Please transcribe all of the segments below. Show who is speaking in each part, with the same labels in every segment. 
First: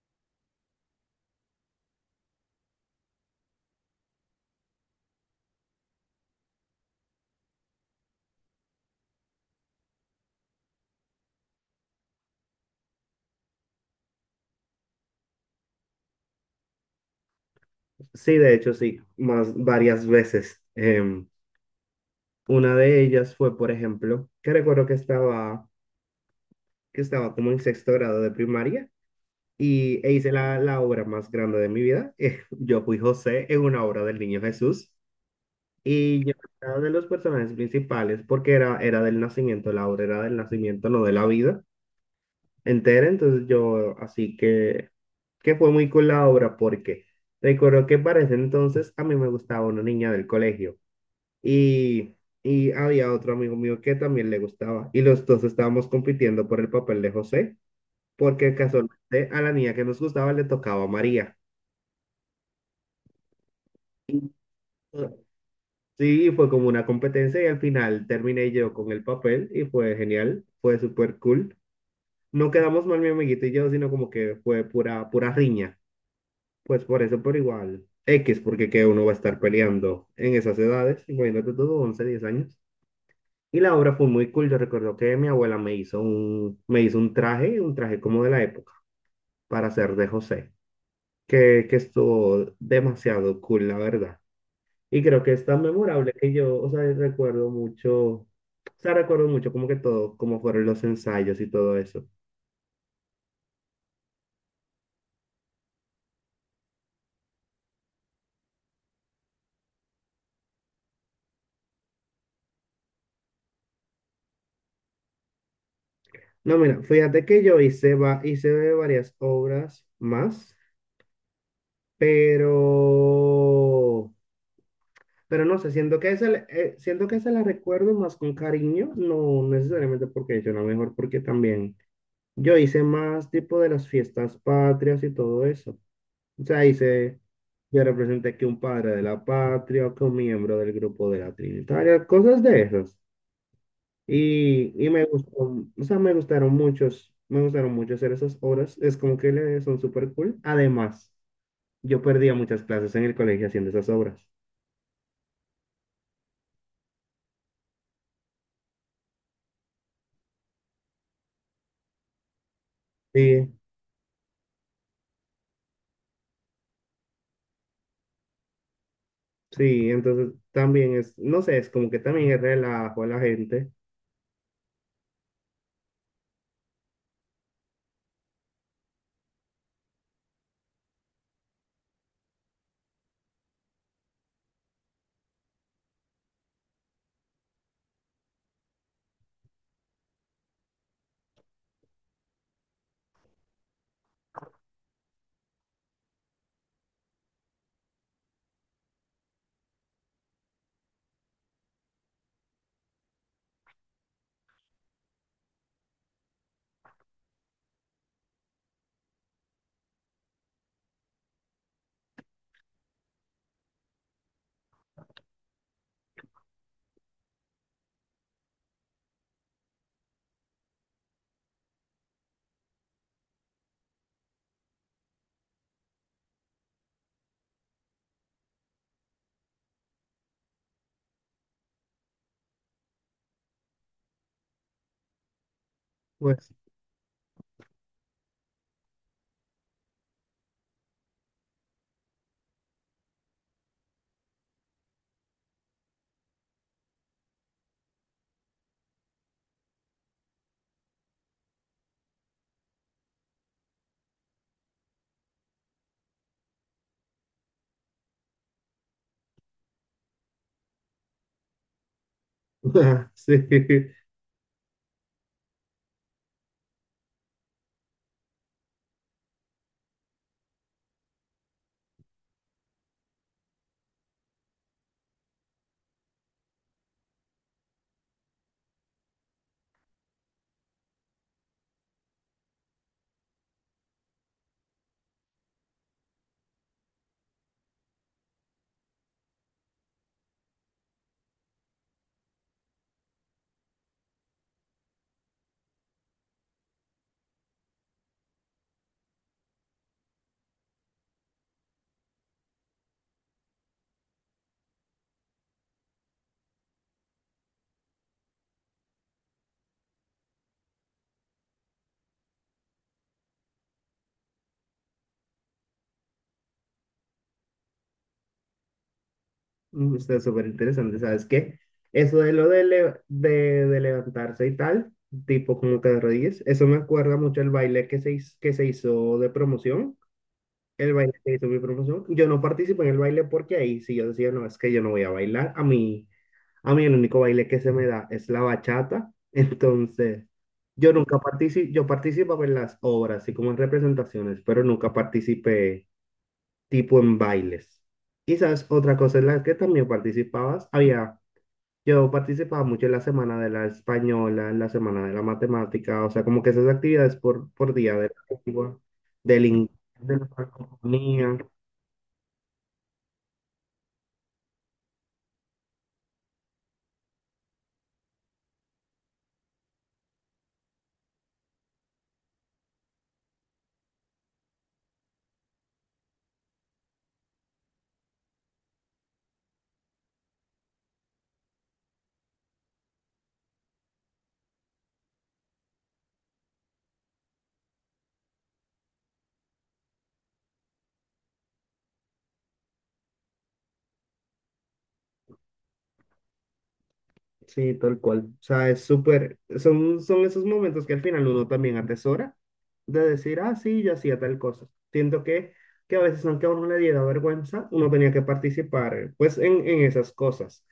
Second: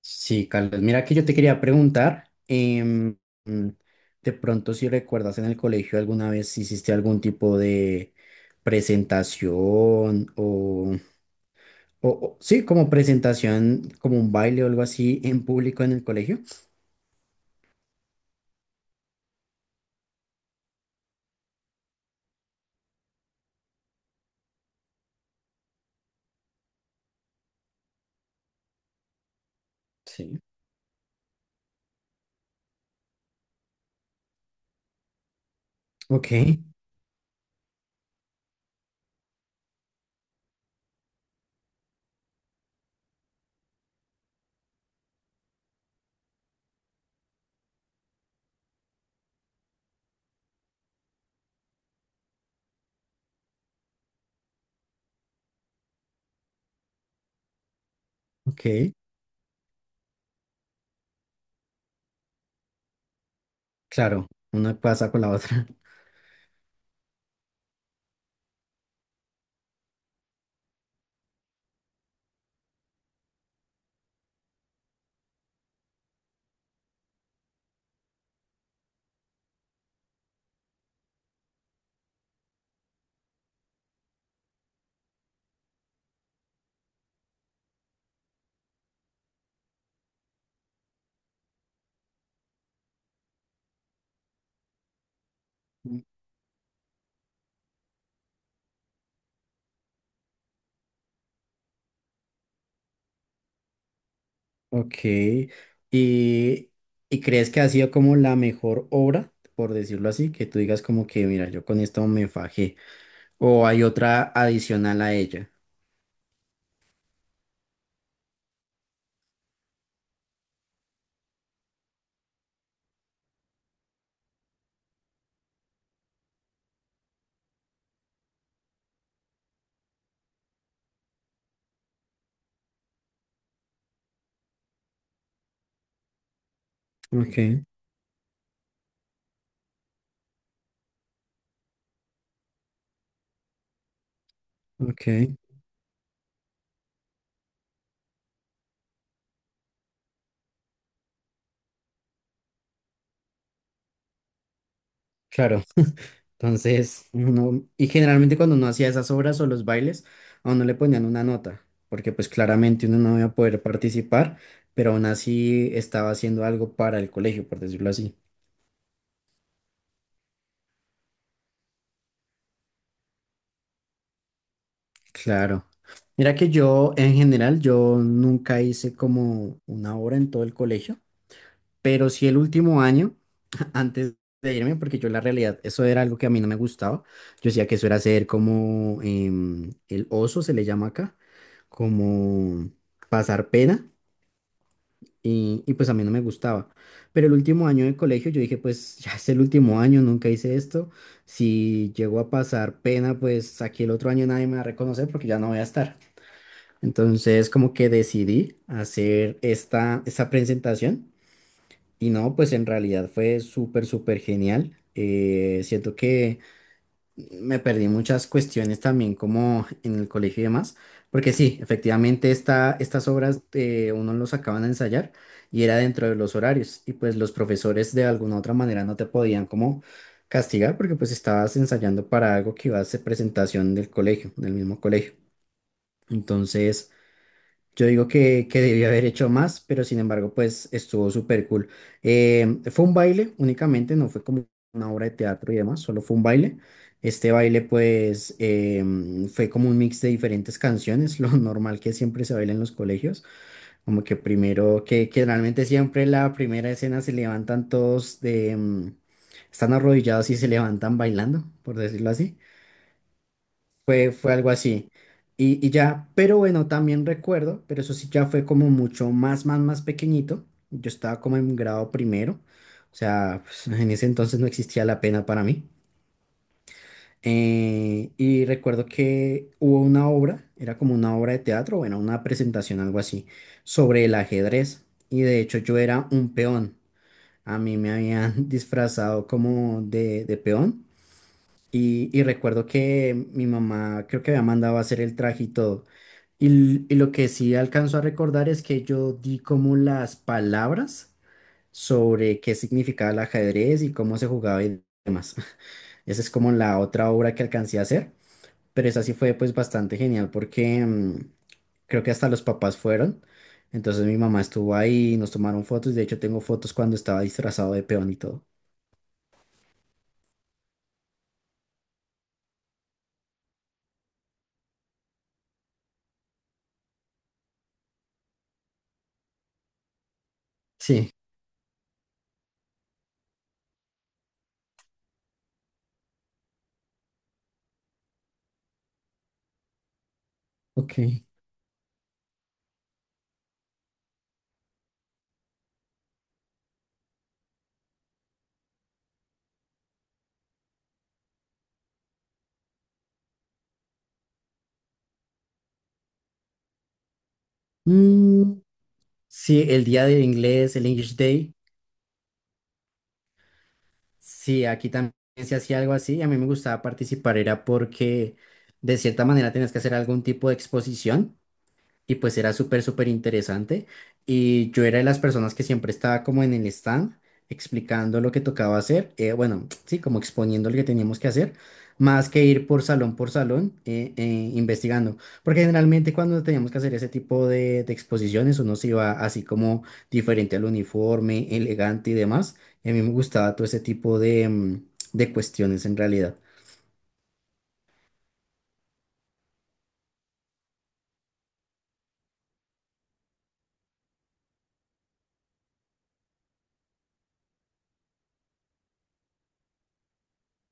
Speaker 1: Sí, Carlos, mira que yo te quería preguntar, mm, de pronto si recuerdas en el colegio alguna vez si hiciste algún tipo de presentación o, sí, como presentación, como un baile o algo así en público en el colegio.
Speaker 2: Sí, de hecho, sí, más varias veces. Una de ellas fue, por ejemplo, que recuerdo que estaba como en sexto grado de primaria y hice
Speaker 1: Sí.
Speaker 2: la obra más grande de mi vida. Yo fui José en una obra del Niño Jesús y
Speaker 1: Ok,
Speaker 2: yo era de los personajes principales porque era del nacimiento, la obra era del nacimiento, no de la vida entera. Entonces yo, así que fue muy cool la obra porque recuerdo que para ese entonces a mí me gustaba una niña del colegio. Y, y había otro amigo mío que también le gustaba. Y los dos estábamos compitiendo por el papel de José, porque
Speaker 1: ok,
Speaker 2: casualmente a la niña que nos gustaba le tocaba a María.
Speaker 1: claro,
Speaker 2: Y,
Speaker 1: una
Speaker 2: eh,
Speaker 1: pasa con la otra.
Speaker 2: sí, fue como una competencia y al final terminé yo con el papel y fue genial, fue súper cool. No quedamos mal mi amiguito y yo, sino como que fue pura, pura riña. Pues por eso, por igual, X, porque que uno va a estar peleando en esas edades, imagínate todo, 11 10 años. Y la obra fue muy cool. Yo recuerdo que mi abuela me hizo un traje, un traje como de la época, para hacer de José, que estuvo demasiado cool, la verdad. Y creo que es tan
Speaker 1: Mm.
Speaker 2: memorable que yo, o sea, recuerdo mucho como que todo, como fueron los ensayos y todo eso.
Speaker 1: Ok, y, y crees que ha sido como la mejor obra, por decirlo así, que tú digas como que, mira, yo con esto me fajé, o hay otra adicional a ella.
Speaker 2: No, mira, fíjate que yo hice varias obras más, pero Pero no sé, siento que esa la recuerdo más con cariño, no necesariamente porque yo la mejor, porque también yo hice más tipo de las fiestas patrias y todo eso. O sea,
Speaker 1: Ok,
Speaker 2: yo representé que un padre de la patria o que un miembro del grupo de la Trinitaria, cosas de esas. Y me
Speaker 1: ok.
Speaker 2: gustó, o sea, me gustaron mucho hacer esas obras. Es como que son súper cool. Además, yo perdía muchas clases en el colegio haciendo esas obras.
Speaker 1: Claro, entonces uno, y generalmente cuando uno hacía esas obras o los bailes, a uno le ponían una nota, porque pues claramente uno no iba a
Speaker 2: Sí,
Speaker 1: poder participar, pero aún así estaba haciendo algo para el colegio, por decirlo así.
Speaker 2: Sí, entonces también es, no sé, es como que también es relajo a la gente.
Speaker 1: Claro. Mira que yo, en general, yo nunca hice como una obra en todo el colegio, pero sí el último año, antes de irme, porque yo en la realidad, eso era algo que a mí no me gustaba. Yo decía que eso era hacer como el oso, se le llama acá, como pasar pena, y pues a mí no me gustaba. Pero el último año de colegio yo dije, pues ya es el último año, nunca hice esto. Si llego a pasar pena, pues aquí el otro año nadie me va a reconocer porque ya no voy a estar. Entonces como que decidí hacer esta presentación y no, pues en realidad fue súper, súper genial. Siento que me perdí muchas cuestiones también como en el colegio y demás, porque sí, efectivamente estas obras uno los acaban de ensayar y era dentro de los horarios y pues los profesores de alguna u otra manera no te podían como castigar porque pues estabas ensayando para algo que iba a ser presentación del colegio, del mismo colegio.
Speaker 2: Pues,
Speaker 1: Entonces... Yo digo que debió haber hecho más, pero sin embargo, pues estuvo súper cool. Fue un baile únicamente, no fue como una obra de teatro y demás, solo fue un baile. Este baile, pues, fue como un mix de diferentes canciones, lo normal que siempre se baila en los colegios, como que primero, que realmente siempre la primera escena se levantan todos de, están arrodillados y se levantan bailando, por decirlo así.
Speaker 2: sí.
Speaker 1: Fue algo así. Y ya, pero bueno, también recuerdo, pero eso sí ya fue como mucho más, más, más pequeñito. Yo estaba como en grado primero, o sea, pues, en ese entonces no existía la pena para mí. Y recuerdo que hubo una obra, era como una obra de teatro, bueno, una presentación, algo así, sobre el ajedrez. Y de hecho yo era un peón. A mí me habían disfrazado como de peón y recuerdo que mi mamá creo que había mandado a hacer el traje y todo. Y lo que sí alcanzo a recordar es que yo di como las palabras sobre qué significaba el ajedrez y cómo se jugaba y demás. Esa es como la otra obra que alcancé a hacer, pero esa sí fue pues bastante genial porque creo que hasta los papás fueron. Entonces mi mamá estuvo ahí, nos tomaron fotos, de hecho tengo fotos cuando estaba disfrazado de peón y todo.
Speaker 2: Mm, está súper interesante, ¿sabes qué? Eso de lo de, levantarse y tal, tipo como que de rodillas, eso me acuerda mucho el baile que que se hizo de promoción. El
Speaker 1: Sí,
Speaker 2: baile que hizo mi profesor. Yo no participo en el baile porque ahí sí yo decía, no, es que yo no voy a bailar. A mí el único baile que se me da es la bachata. Entonces, yo nunca
Speaker 1: ok.
Speaker 2: participo, yo participaba en las obras, así como en representaciones, pero nunca participé tipo en bailes. Y sabes, otra cosa en la que también participabas, había, yo participaba mucho en la semana de la española, en la semana de la matemática, o sea, como que esas actividades por día de la lengua, del
Speaker 1: Sí,
Speaker 2: inglés,
Speaker 1: el día
Speaker 2: de
Speaker 1: del
Speaker 2: la
Speaker 1: inglés, el English
Speaker 2: francofonía.
Speaker 1: Day, sí, aquí también se hacía algo así. A mí me gustaba participar, era porque de cierta manera tenías que hacer algún tipo de exposición. Y pues era súper, súper interesante. Y yo era de las personas que siempre estaba como en el stand explicando lo que tocaba hacer. Bueno, sí, como exponiendo lo que teníamos que hacer, más que ir por salón investigando. Porque generalmente cuando teníamos que hacer ese tipo de exposiciones, uno se iba así como diferente al uniforme, elegante y demás. Y a mí me gustaba todo ese tipo de, de cuestiones en realidad.
Speaker 2: Sí, tal cual. O sea, es súper, son, son esos momentos que al final uno también atesora de decir, ah, sí, yo hacía tal cosa. Siento que a veces, aunque a uno le diera vergüenza, uno tenía que participar, pues, en esas cosas,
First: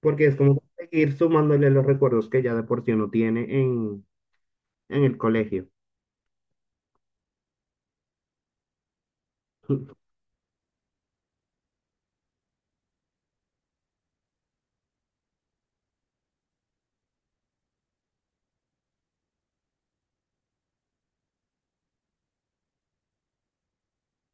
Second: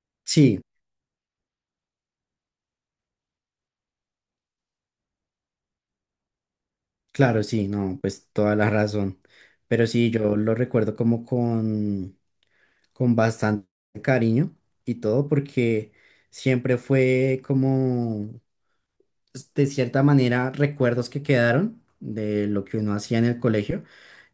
Speaker 2: porque es
Speaker 1: Sí.
Speaker 2: como seguir sumándole los recuerdos que ya de por sí uno tiene en el colegio.
Speaker 1: Claro, sí, no, pues toda la razón. Pero sí, yo lo recuerdo como con bastante cariño y todo, porque siempre fue como, de cierta manera, recuerdos que quedaron de lo que uno hacía en el colegio.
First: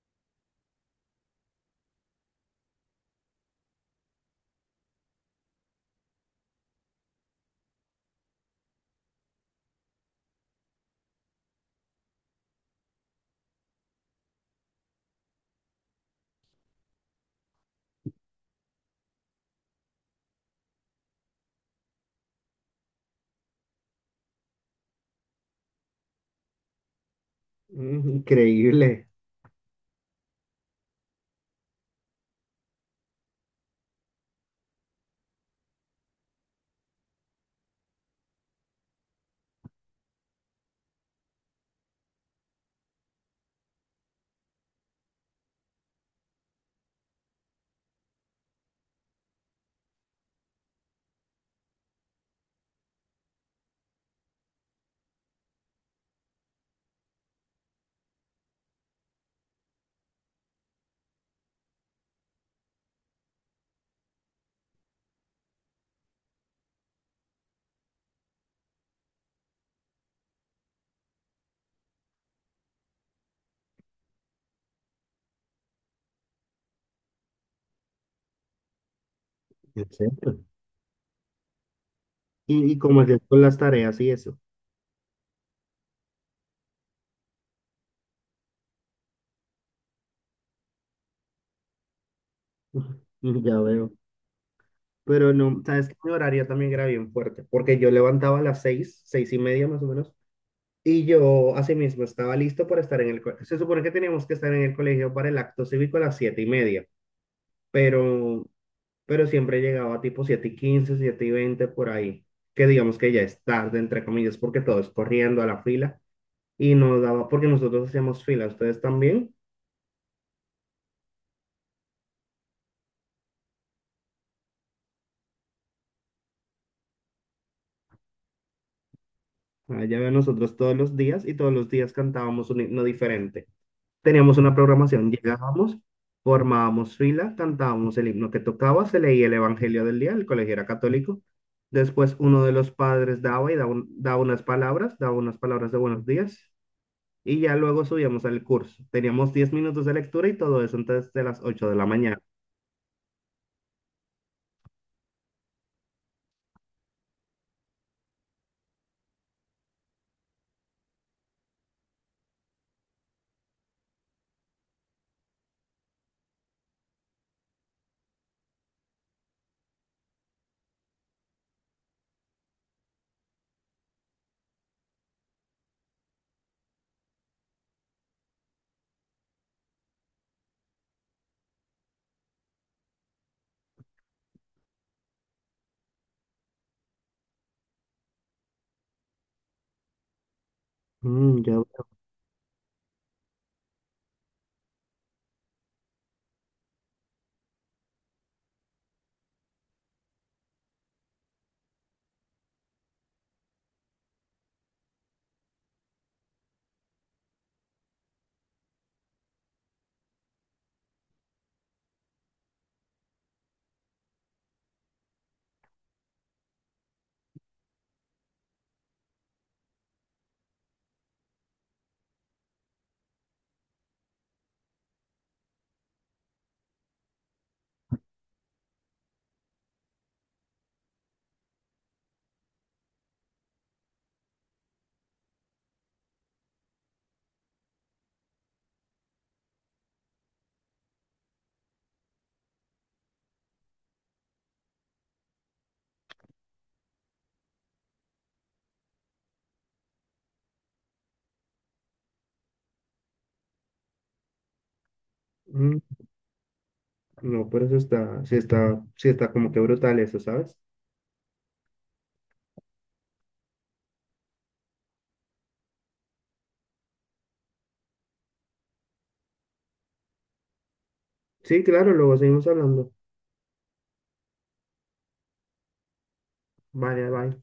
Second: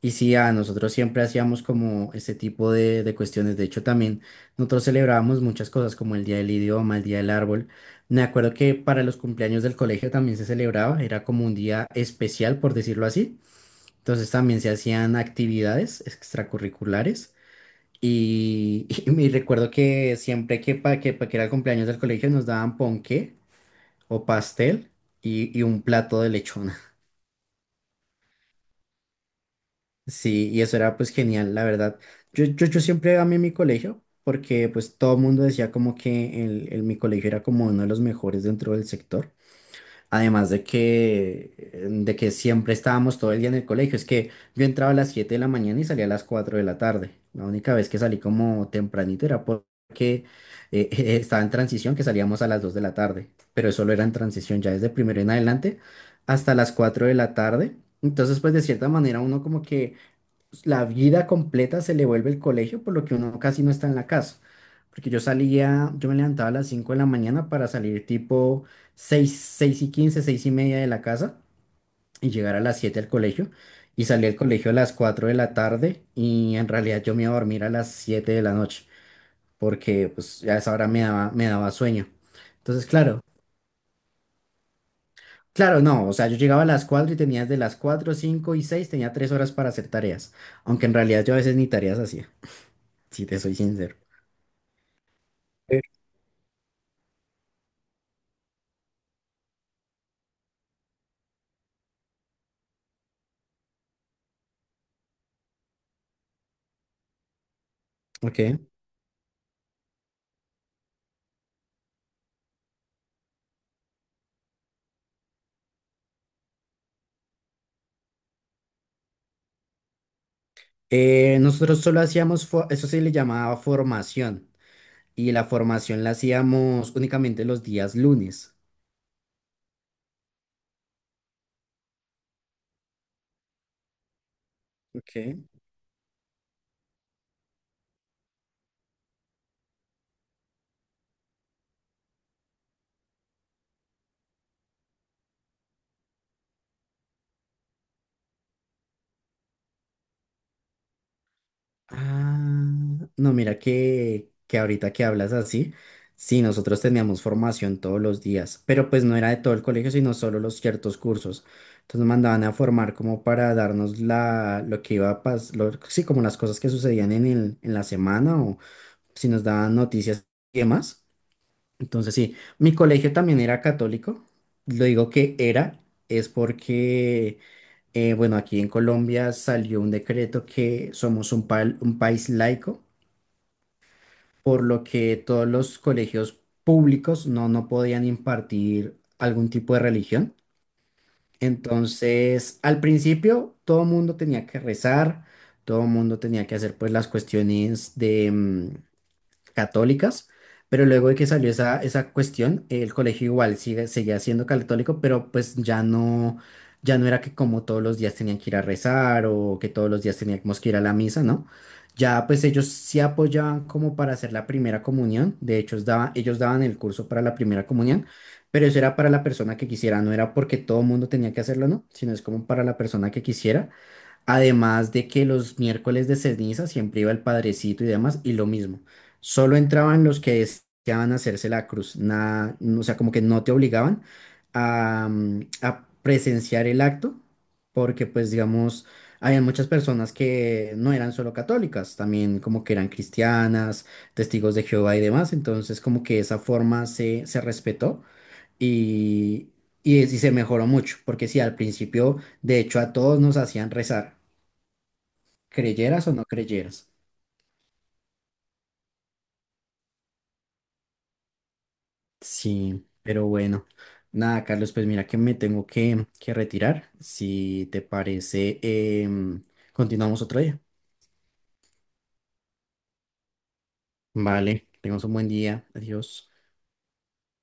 Speaker 1: Y sí, a nosotros siempre hacíamos como este tipo de cuestiones. De hecho, también nosotros celebrábamos muchas cosas como el Día del Idioma, el Día del Árbol. Me acuerdo que para los cumpleaños del colegio también se celebraba, era como un día especial, por decirlo así. Entonces también se hacían actividades extracurriculares. Y, y me recuerdo que siempre que pa' que era el cumpleaños del colegio nos daban ponqué o pastel y un plato de lechón.
Speaker 2: Increíble.
Speaker 1: Sí, y eso era pues genial, la verdad. Yo siempre amé mi colegio porque pues todo el mundo decía como que mi colegio era como uno de los mejores dentro del sector. Además de que siempre estábamos todo el día en el colegio. Es que yo entraba a las 7 de la mañana y salía a las 4 de la tarde. La única vez que salí como tempranito era porque eh, estaba en transición, que salíamos a las 2 de la tarde. Pero eso solo era en transición, ya desde primero en adelante hasta las 4 de la tarde. Entonces pues de cierta manera uno como que pues, la vida completa se le vuelve el colegio, por lo que uno casi no está en la casa. Porque yo salía, yo me levantaba a las 5 de la mañana para salir tipo 6 6 y 15 6 y media de la casa y llegar a las 7 al colegio. Y salí al colegio a las 4 de la tarde y en realidad yo me iba a dormir a las 7 de la noche
Speaker 2: ¿En
Speaker 1: porque
Speaker 2: serio?
Speaker 1: pues a esa hora me daba sueño.
Speaker 2: Y
Speaker 1: Entonces,
Speaker 2: cómo es
Speaker 1: claro,
Speaker 2: con las tareas y eso.
Speaker 1: claro, no, o sea, yo llegaba a las 4 y tenía desde las 4 5 y 6 tenía 3 horas para hacer tareas, aunque en realidad yo a veces ni tareas hacía, si te soy
Speaker 2: Ya veo.
Speaker 1: sincero.
Speaker 2: Pero no, sabes que mi horario también era bien fuerte, porque yo levantaba a las 6, 6:30 más o menos, y yo asimismo estaba listo para estar en el colegio. Se supone que teníamos que estar en el colegio para el acto cívico a las 7:30,
Speaker 1: Ok.
Speaker 2: pero, pero siempre llegaba tipo 7:15, 7:20 por ahí, que digamos que ya es tarde, entre comillas, porque todo es corriendo a la fila, y, nos daba, porque nosotros hacíamos fila, ustedes también,
Speaker 1: Nosotros solo hacíamos, eso se le llamaba formación, y la formación la hacíamos únicamente los días lunes.
Speaker 2: allá ven nosotros todos los días, y todos los días cantábamos un himno diferente. Teníamos una programación,
Speaker 1: Ok.
Speaker 2: llegábamos, formábamos fila, cantábamos el himno que tocaba, se leía el Evangelio del día, el colegio era católico. Después uno de los padres daba y daba, daba unas palabras de buenos días y ya luego subíamos al curso. Teníamos 10 minutos de lectura y todo eso antes de las 8 de la mañana.
Speaker 1: Ah, no, mira que ahorita que hablas así, sí, nosotros teníamos formación todos los días, pero pues no era de todo el colegio, sino solo los ciertos cursos. Entonces nos mandaban a formar como para darnos lo que iba a pasar, sí, como las cosas que sucedían en la semana o si nos daban noticias y demás. Entonces, sí, mi colegio también era católico. Lo digo que era, es porque, bueno, aquí en Colombia salió un decreto que somos un, un país laico, por lo que todos los colegios públicos no podían impartir algún tipo de religión.
Speaker 2: Mm, ya veo.
Speaker 1: Entonces, al principio, todo el mundo tenía que rezar, todo el mundo tenía que hacer pues las cuestiones de católicas, pero luego de que salió esa cuestión, el colegio igual seguía siendo católico, pero pues ya no, ya no era que como todos los días tenían que ir a rezar o que todos los días teníamos que ir a la misa, ¿no? Ya pues ellos sí apoyaban como para hacer la primera comunión, de hecho ellos daban el curso para la primera comunión, pero eso era para la persona que quisiera, no era porque todo el mundo tenía que hacerlo, ¿no? Sino es como para la persona que quisiera. Además de que los miércoles de ceniza siempre iba el padrecito y demás, y lo mismo. Solo entraban los que deseaban hacerse la cruz. Nada, no, o sea, como que no te obligaban a, a presenciar el acto, porque pues digamos, había muchas personas que no eran solo católicas, también como que eran cristianas, testigos de Jehová y demás. Entonces como que esa forma se respetó y, y se mejoró mucho, porque sí, al principio, de hecho, a todos nos hacían rezar
Speaker 2: Mm,
Speaker 1: creyeras o no creyeras.
Speaker 2: no, pero eso está, sí está, sí está como que brutal eso, ¿sabes?
Speaker 1: Sí, pero bueno, nada, Carlos, pues mira que me tengo que retirar. Si te parece, em, continuamos otro día.
Speaker 2: Sí, claro, luego seguimos hablando.
Speaker 1: Vale, tengas un buen día. Adiós.
Speaker 2: Vale, bye.